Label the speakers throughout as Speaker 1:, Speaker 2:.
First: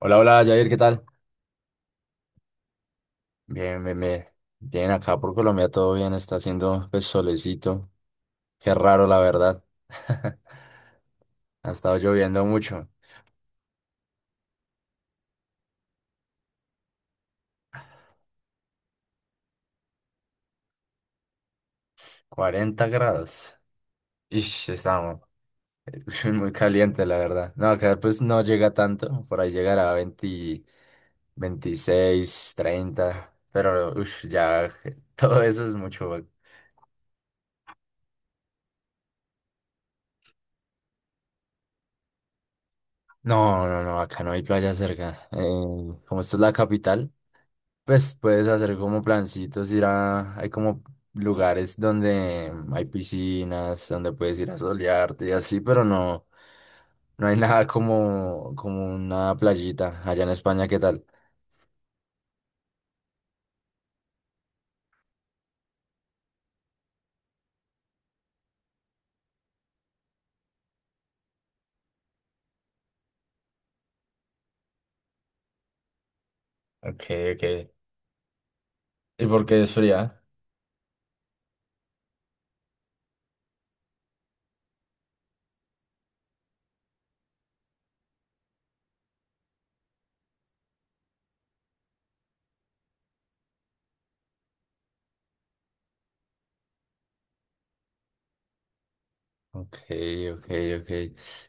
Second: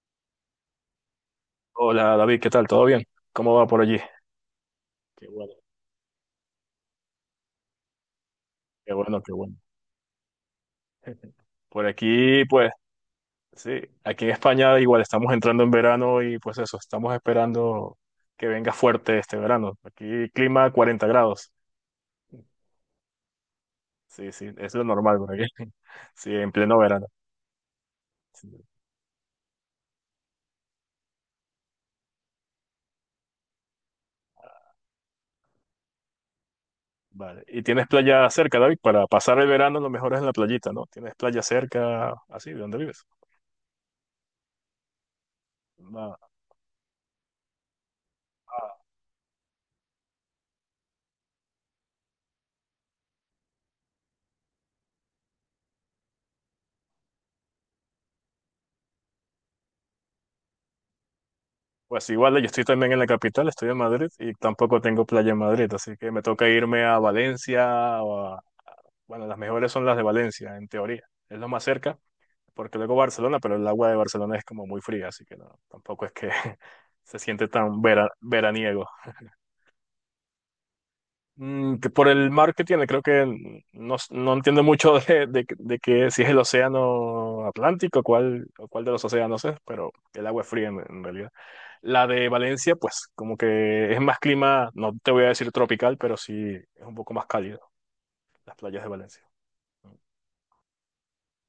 Speaker 1: Hola, hola, Jair, ¿qué tal?
Speaker 2: Hola David, ¿qué tal? ¿Todo bien? ¿Cómo va por
Speaker 1: Bien, bien,
Speaker 2: allí?
Speaker 1: bien. Bien, acá
Speaker 2: Qué
Speaker 1: por
Speaker 2: bueno,
Speaker 1: Colombia todo bien, está haciendo pues solecito. Qué
Speaker 2: qué
Speaker 1: raro, la
Speaker 2: bueno, qué bueno.
Speaker 1: verdad. Ha
Speaker 2: Por
Speaker 1: estado lloviendo
Speaker 2: aquí, pues,
Speaker 1: mucho,
Speaker 2: sí, aquí en España igual estamos entrando en verano y pues eso, estamos esperando que venga fuerte este verano. Aquí clima 40 grados.
Speaker 1: 40 grados.
Speaker 2: Sí, sí,
Speaker 1: Ish,
Speaker 2: es lo normal
Speaker 1: estamos
Speaker 2: por aquí. Sí,
Speaker 1: muy
Speaker 2: en pleno
Speaker 1: caliente,
Speaker 2: verano.
Speaker 1: la verdad. No, acá pues no
Speaker 2: Sí,
Speaker 1: llega tanto, por ahí llegará a 20, 26, 30, pero ush, ya todo eso es mucho.
Speaker 2: vale. ¿Y tienes playa cerca, David? Para pasar el verano lo mejor es en la playita, ¿no? ¿Tienes playa cerca, así, de donde vives?
Speaker 1: No, no, no, acá no hay playa cerca. Como esto es la capital. Pues puedes hacer como plancitos, hay como lugares donde hay piscinas, donde puedes ir a solearte y así, pero no, no hay nada como una playita allá en España, ¿qué tal?
Speaker 2: Pues igual, yo estoy también en la capital, estoy en Madrid y tampoco tengo playa en Madrid, así que me toca irme a Valencia o a Bueno, las mejores son las de Valencia, en teoría. Es lo más cerca, porque luego Barcelona, pero el agua de Barcelona es como muy fría, así que no, tampoco es que
Speaker 1: Ok,
Speaker 2: se
Speaker 1: ok.
Speaker 2: siente tan veraniego.
Speaker 1: ¿Y por qué es fría?
Speaker 2: Que por el mar que tiene, creo que no, no entiendo mucho de, que si es el océano Atlántico, cuál, o cuál de los océanos es, pero el agua es fría en realidad. La de Valencia, pues como que es más clima, no te voy a decir tropical, pero sí es un poco más cálido, las playas de Valencia.
Speaker 1: Ok, ok, ok.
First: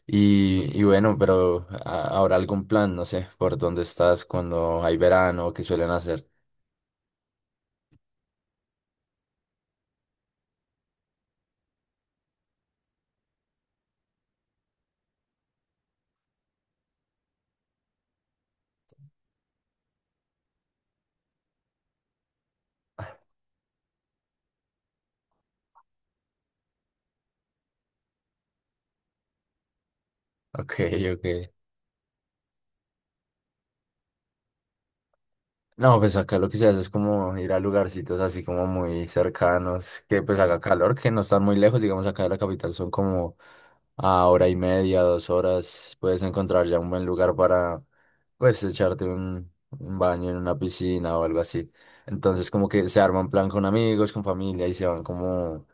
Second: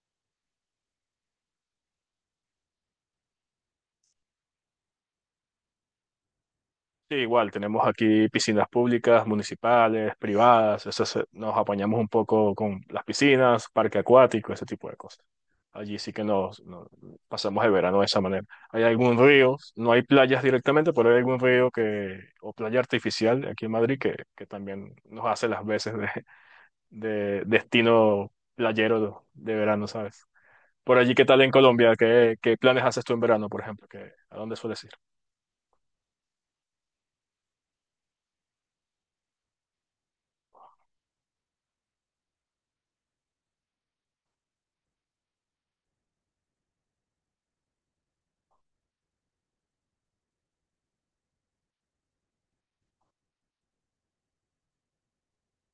Speaker 1: Y bueno, pero ¿habrá algún plan, no sé, por dónde estás cuando hay verano, qué suelen hacer?
Speaker 2: Sí, igual, tenemos aquí piscinas públicas, municipales, privadas, eso nos apañamos un poco con las piscinas, parque acuático, ese tipo de cosas. Allí sí que pasamos el verano de esa manera. Hay algún río, no hay playas directamente, pero hay algún río que, o playa artificial aquí en Madrid que, también nos hace las veces de destino playero de verano, ¿sabes?
Speaker 1: Ok,
Speaker 2: Por allí, ¿qué
Speaker 1: ok.
Speaker 2: tal en Colombia? ¿Qué planes haces tú en verano, por ejemplo? ¿A dónde sueles ir?
Speaker 1: No, pues acá lo que se hace es como ir a lugarcitos así como muy cercanos, que pues haga calor, que no están muy lejos, digamos acá de la capital son como a hora y media, 2 horas, puedes encontrar ya un buen lugar para pues echarte un baño en una piscina o algo así. Entonces como que se arma un plan con amigos, con familia y se van como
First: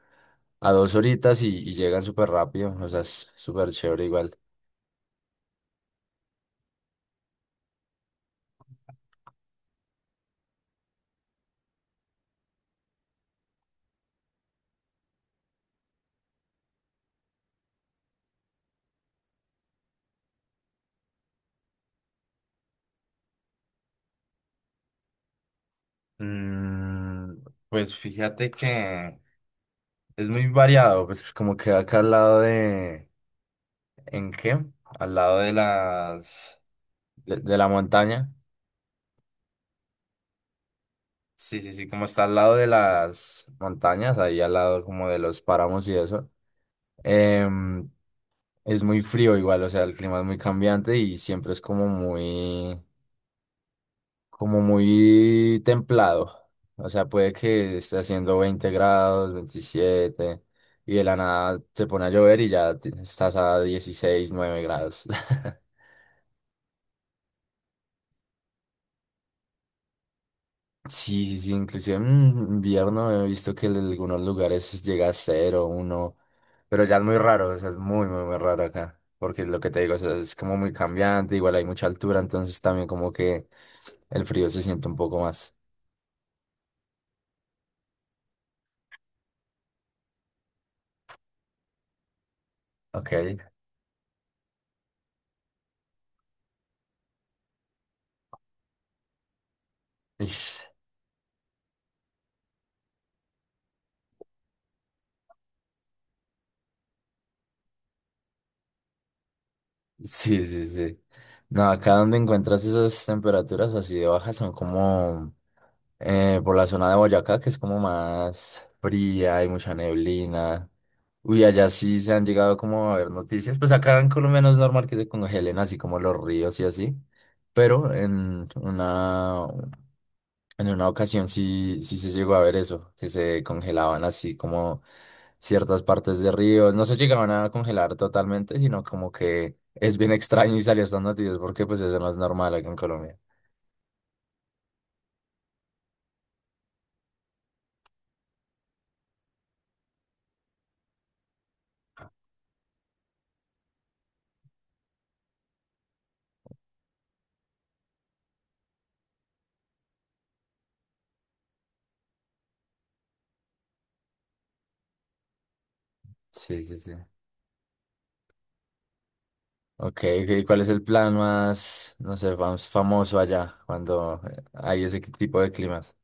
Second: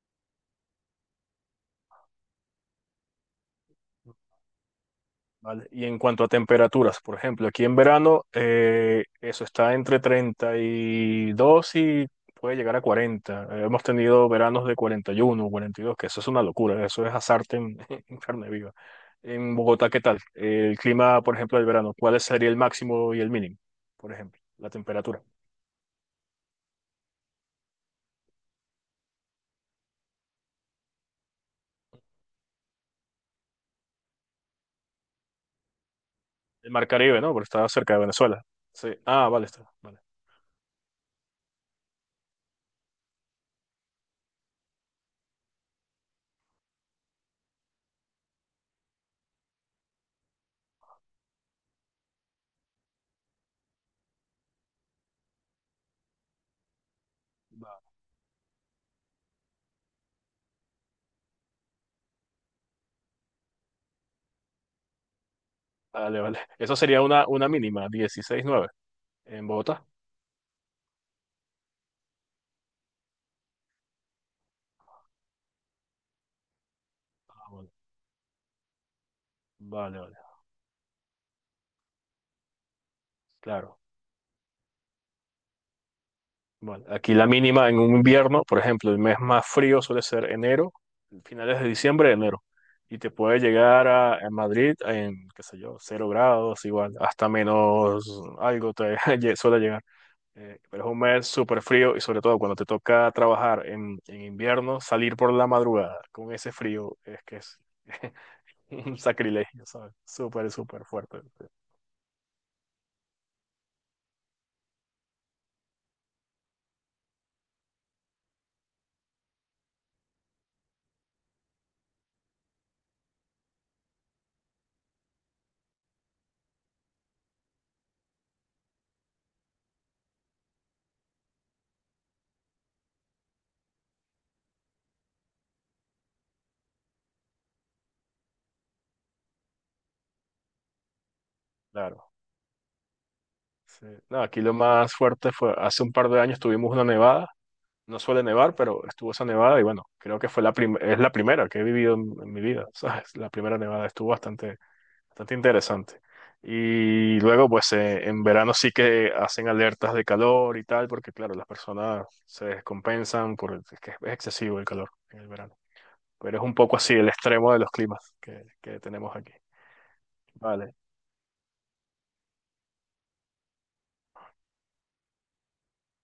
Speaker 1: a dos horitas y llegan súper rápido, o sea, es súper chévere igual.
Speaker 2: ¿Vale? Y en cuanto a temperaturas, por ejemplo, aquí en verano eso está entre 32 y puede llegar a 40. Hemos tenido veranos de 40, 41, 42, que eso es una locura, eso es asarte en, en carne viva. En Bogotá, ¿qué tal? El clima, por ejemplo, del verano, ¿cuál sería el máximo y el mínimo, por ejemplo? La temperatura.
Speaker 1: Mm, pues fíjate que es muy variado, pues como que acá al lado de... ¿En qué? Al lado de las...
Speaker 2: El Mar Caribe, ¿no?
Speaker 1: De,
Speaker 2: Porque
Speaker 1: de la
Speaker 2: está cerca de
Speaker 1: montaña.
Speaker 2: Venezuela. Sí. Ah, vale, está. Vale,
Speaker 1: Sí, sí, sí, como está al lado de las montañas, ahí al lado como de los páramos y eso. Em, es muy frío igual, o sea, el clima es muy cambiante y siempre es como muy templado. O sea, puede que
Speaker 2: Va-
Speaker 1: esté haciendo 20 grados, 27, y de la nada te pone a llover y ya estás a 16,9 grados.
Speaker 2: vale. Vale. Eso sería una, mínima, 16,9 en Bogotá.
Speaker 1: Sí, sí, sí, inclusive en invierno he visto que en algunos lugares llega a cero, uno, pero ya es muy
Speaker 2: Ah,
Speaker 1: raro, o sea,
Speaker 2: bueno.
Speaker 1: es muy, muy, muy raro acá, porque lo que te digo, o
Speaker 2: Vale,
Speaker 1: sea,
Speaker 2: vale.
Speaker 1: es como muy cambiante, igual hay mucha altura, entonces también como que
Speaker 2: Claro.
Speaker 1: el frío se siente un poco más.
Speaker 2: Bueno, aquí la mínima en un invierno, por ejemplo, el mes más frío suele ser enero, finales de diciembre, enero. Y
Speaker 1: Ok.
Speaker 2: te puede llegar a Madrid en, qué sé yo, 0 grados, igual, hasta menos algo te suele llegar.
Speaker 1: Ish.
Speaker 2: Pero es un mes súper frío y sobre todo cuando te toca trabajar en, invierno, salir por la madrugada con ese frío es que es un sacrilegio, ¿sabes?
Speaker 1: Sí,
Speaker 2: Súper,
Speaker 1: sí,
Speaker 2: súper
Speaker 1: sí.
Speaker 2: fuerte. Sí.
Speaker 1: No, acá donde encuentras esas temperaturas así de bajas son como por la zona de Boyacá, que es como más fría, hay mucha neblina. Uy, allá sí se han llegado como a ver noticias. Pues acá en Colombia no es normal que se congelen así como los ríos y así. Pero en una ocasión sí, sí se llegó a ver eso, que se congelaban así como ciertas partes de ríos. No se llegaban a congelar totalmente, sino como que es bien extraño y salió estas noticias porque pues eso no
Speaker 2: Claro.
Speaker 1: es normal acá en Colombia.
Speaker 2: Sí. No, aquí lo más fuerte fue hace un par de años tuvimos una nevada. No suele nevar, pero estuvo esa nevada y bueno, creo que fue la es la primera que he vivido en, mi vida, ¿sabes? La primera nevada estuvo bastante interesante. Y luego, pues en verano sí que hacen alertas de calor y tal, porque claro, las personas se descompensan porque es que es excesivo el calor en el verano. Pero es un
Speaker 1: Sí,
Speaker 2: poco
Speaker 1: sí, sí.
Speaker 2: así el extremo de los climas que tenemos aquí.
Speaker 1: Ok, ok, ¿cuál es
Speaker 2: Vale.
Speaker 1: el plan más, no sé, más famoso allá cuando hay ese tipo de climas?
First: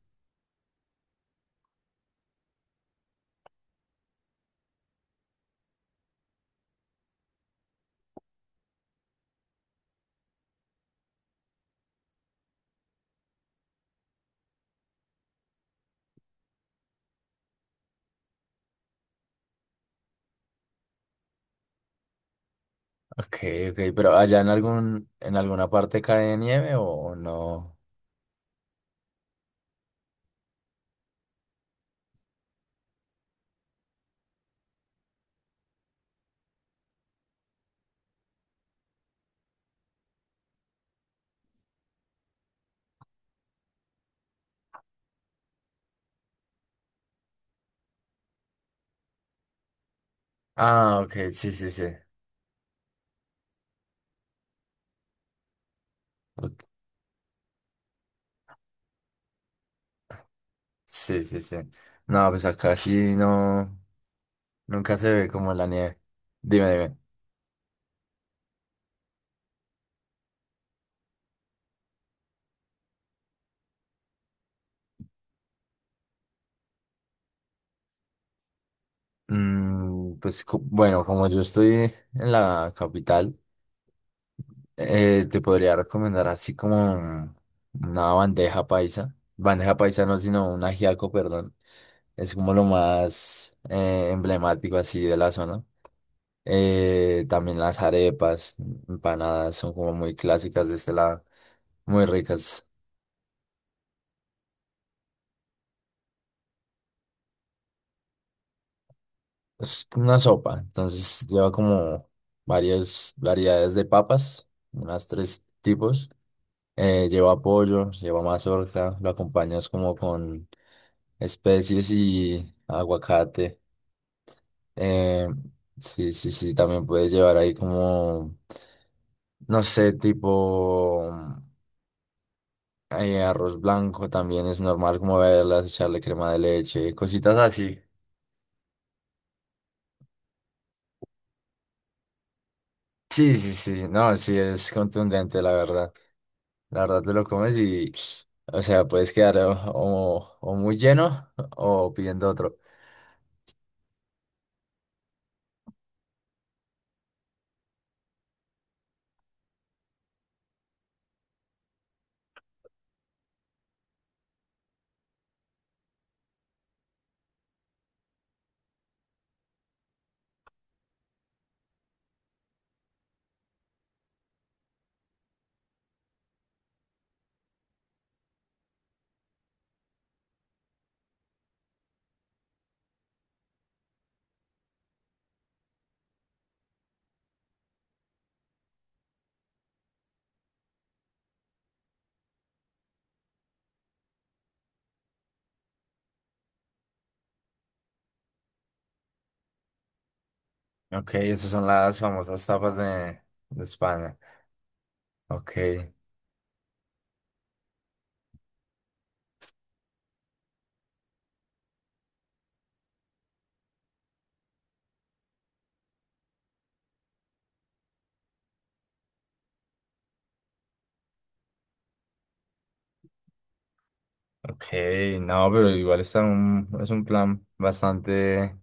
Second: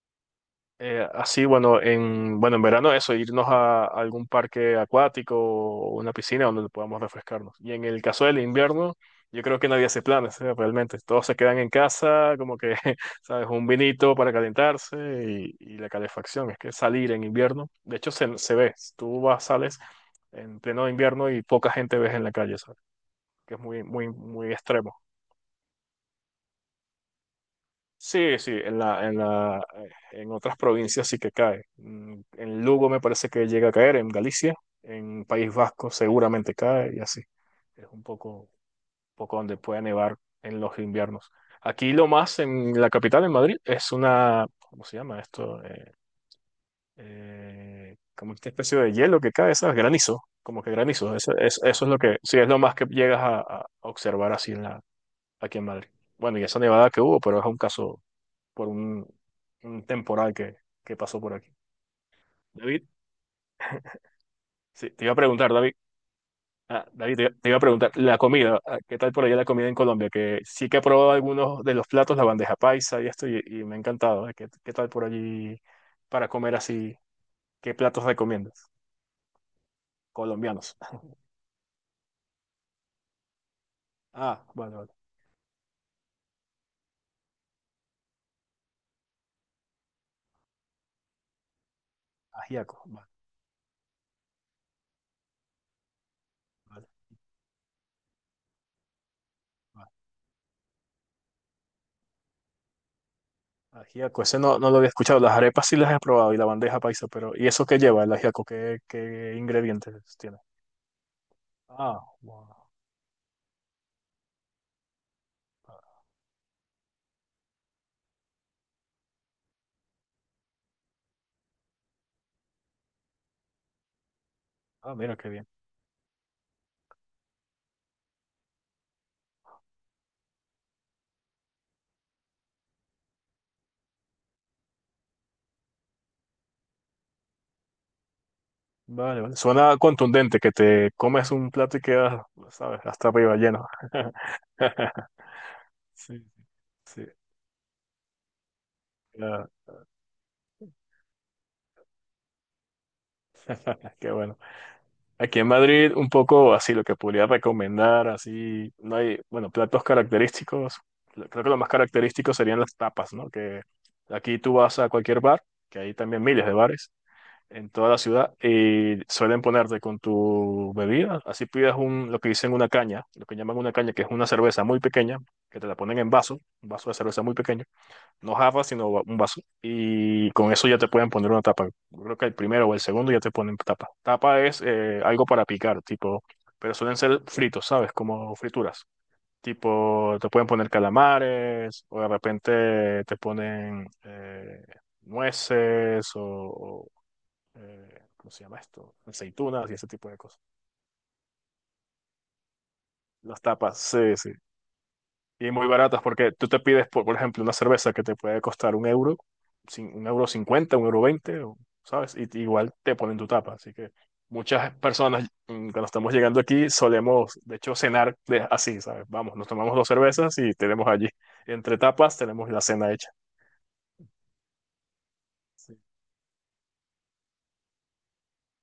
Speaker 2: Así, bueno, en, bueno, en verano eso, irnos a algún parque acuático o una piscina donde podamos refrescarnos. Y en el caso del invierno, yo creo que nadie hace planes, ¿eh? Realmente. Todos se quedan en casa, como que, ¿sabes? Un vinito para calentarse y la calefacción. Es que salir en invierno, de hecho, se ve. Tú vas, sales en pleno invierno y poca gente ves en la calle, ¿sabes?
Speaker 1: Ok,
Speaker 2: Que es
Speaker 1: ok,
Speaker 2: muy, muy,
Speaker 1: ¿pero allá
Speaker 2: muy extremo.
Speaker 1: en alguna parte cae nieve o no?
Speaker 2: Sí, sí, en otras provincias sí que cae. En Lugo me parece que llega a caer, en Galicia, en País Vasco seguramente cae y así. Es un poco donde puede nevar en los inviernos. Aquí lo más en la capital, en Madrid, es una, ¿cómo se llama esto? Como esta especie de hielo que cae, ¿sabes? Granizo, como que
Speaker 1: Ah, ok,
Speaker 2: granizo. Eso,
Speaker 1: sí, sí, sí.
Speaker 2: eso es lo que, sí, es lo más que llegas a observar así en aquí en Madrid. Bueno, y esa
Speaker 1: Ok,
Speaker 2: nevada que hubo, pero es un caso por un temporal que pasó
Speaker 1: sí,
Speaker 2: por
Speaker 1: sí,
Speaker 2: aquí.
Speaker 1: sí. No, pues acá
Speaker 2: David,
Speaker 1: sí no,
Speaker 2: sí,
Speaker 1: nunca
Speaker 2: te
Speaker 1: se
Speaker 2: iba a
Speaker 1: ve
Speaker 2: preguntar,
Speaker 1: como la
Speaker 2: David,
Speaker 1: nieve. Dime,
Speaker 2: ah,
Speaker 1: dime.
Speaker 2: David, te iba a preguntar, la comida, ah, ¿qué tal por allá la comida en Colombia? Que sí que he probado algunos de los platos, la bandeja paisa y esto, y me ha encantado. ¿Eh? ¿Qué tal por allí para comer así? ¿Qué platos recomiendas?
Speaker 1: Pues
Speaker 2: Colombianos.
Speaker 1: bueno, como yo estoy en la capital.
Speaker 2: Ah, vale, vale.
Speaker 1: Te podría recomendar así como una bandeja paisa. Bandeja paisa no, sino un ajiaco, perdón. Es como lo
Speaker 2: Ajiaco, vale,
Speaker 1: más emblemático así de la zona.
Speaker 2: vale,
Speaker 1: También las arepas, empanadas, son
Speaker 2: vale.
Speaker 1: como muy clásicas de este lado, muy ricas.
Speaker 2: Ajiaco, ese no, no lo había escuchado. Las arepas sí las he probado y la bandeja paisa, pero ¿y eso qué lleva el ajiaco? ¿Qué
Speaker 1: Es
Speaker 2: ingredientes
Speaker 1: una
Speaker 2: tiene?
Speaker 1: sopa, entonces lleva
Speaker 2: Ah,
Speaker 1: como
Speaker 2: wow.
Speaker 1: varias variedades de papas, unas tres tipos. Lleva pollo, lleva mazorca, lo acompañas como con especies y aguacate.
Speaker 2: Ah, mira
Speaker 1: Eh,
Speaker 2: qué bien.
Speaker 1: sí, sí, sí, también puedes llevar ahí como, no sé, tipo arroz blanco también es normal como verlas, echarle crema de leche, cositas así.
Speaker 2: Vale, vale. Suena contundente que te comes un plato y quedas, ¿sabes? Hasta
Speaker 1: Sí,
Speaker 2: arriba
Speaker 1: sí,
Speaker 2: lleno.
Speaker 1: sí, no, sí, es contundente, la verdad.
Speaker 2: Sí,
Speaker 1: La verdad,
Speaker 2: sí.
Speaker 1: te lo comes y, o sea, puedes quedar
Speaker 2: Ah,
Speaker 1: o, o muy lleno o pidiendo otro.
Speaker 2: qué bueno. Aquí en Madrid, un poco así, lo que podría recomendar, así, no hay, bueno, platos característicos. Creo que lo más característico serían las tapas, ¿no? Que aquí tú vas a cualquier bar, que hay también miles de bares, en toda la ciudad y suelen ponerte con tu bebida. Así pidas lo que dicen una caña, lo que llaman una caña, que es una cerveza muy pequeña, que te la ponen en vaso, un vaso de cerveza muy pequeño, no jarra, sino un vaso. Y con eso ya te pueden poner una tapa. Yo creo que el primero o el segundo ya te ponen tapa. Tapa es algo para picar, tipo, pero suelen ser fritos, ¿sabes? Como frituras. Tipo, te pueden poner calamares o de repente te ponen nueces o, ¿cómo se llama esto? Aceitunas y ese tipo de cosas.
Speaker 1: Ok, esas son las famosas tapas de,
Speaker 2: Las
Speaker 1: de
Speaker 2: tapas, sí,
Speaker 1: España.
Speaker 2: sí. Y
Speaker 1: Ok.
Speaker 2: muy baratas porque tú te pides, por ejemplo, una cerveza que te puede costar un euro, un euro cincuenta, un euro veinte, ¿sabes? Y igual te ponen tu tapa. Así que muchas personas, cuando estamos llegando aquí, solemos, de hecho, cenar así, ¿sabes? Vamos, nos tomamos dos cervezas y tenemos allí, entre tapas, tenemos la cena hecha.
Speaker 1: Ok, no, pero
Speaker 2: Sí.
Speaker 1: igual es un plan bastante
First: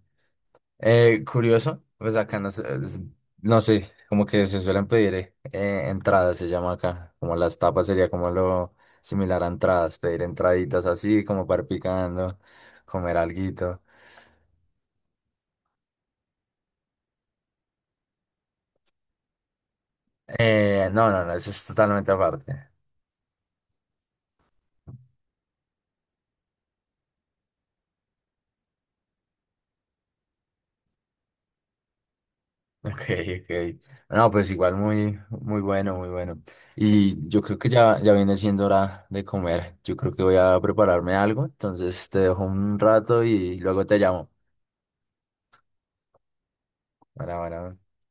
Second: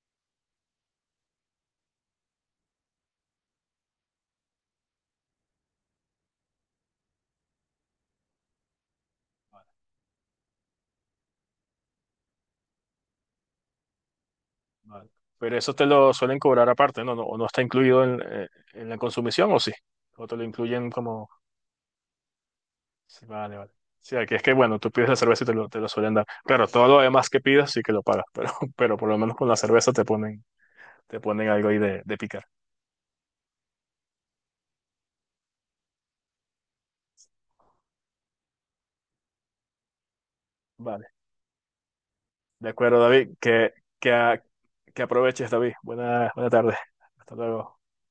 Speaker 1: curioso. Pues acá no sé, no sé, como que se suelen pedir entradas, se llama acá. Como las tapas sería como lo similar a entradas, pedir entraditas así, como para ir picando, comer alguito.
Speaker 2: Vale. Pero eso te lo suelen cobrar aparte, ¿no? No, o no está incluido en la consumición, ¿o sí? O te lo
Speaker 1: Eh,
Speaker 2: incluyen
Speaker 1: no, no,
Speaker 2: como.
Speaker 1: no, eso es totalmente aparte.
Speaker 2: Sí, vale, vale. Sí, aquí es que, bueno, tú pides la cerveza y te lo suelen dar. Claro, todo lo demás que pidas sí que lo pagas, pero, pero por lo menos con la cerveza te ponen algo ahí de, picar.
Speaker 1: Ok, ok. No, pues igual muy, muy bueno, muy bueno. Y yo creo que ya, ya viene siendo hora de comer. Yo creo que voy a
Speaker 2: Vale.
Speaker 1: prepararme algo, entonces te dejo
Speaker 2: De
Speaker 1: un
Speaker 2: acuerdo,
Speaker 1: rato
Speaker 2: David.
Speaker 1: y luego te
Speaker 2: Que,
Speaker 1: llamo.
Speaker 2: a- que aproveches, David. Buena tarde. Hasta
Speaker 1: Bueno, bueno.
Speaker 2: luego.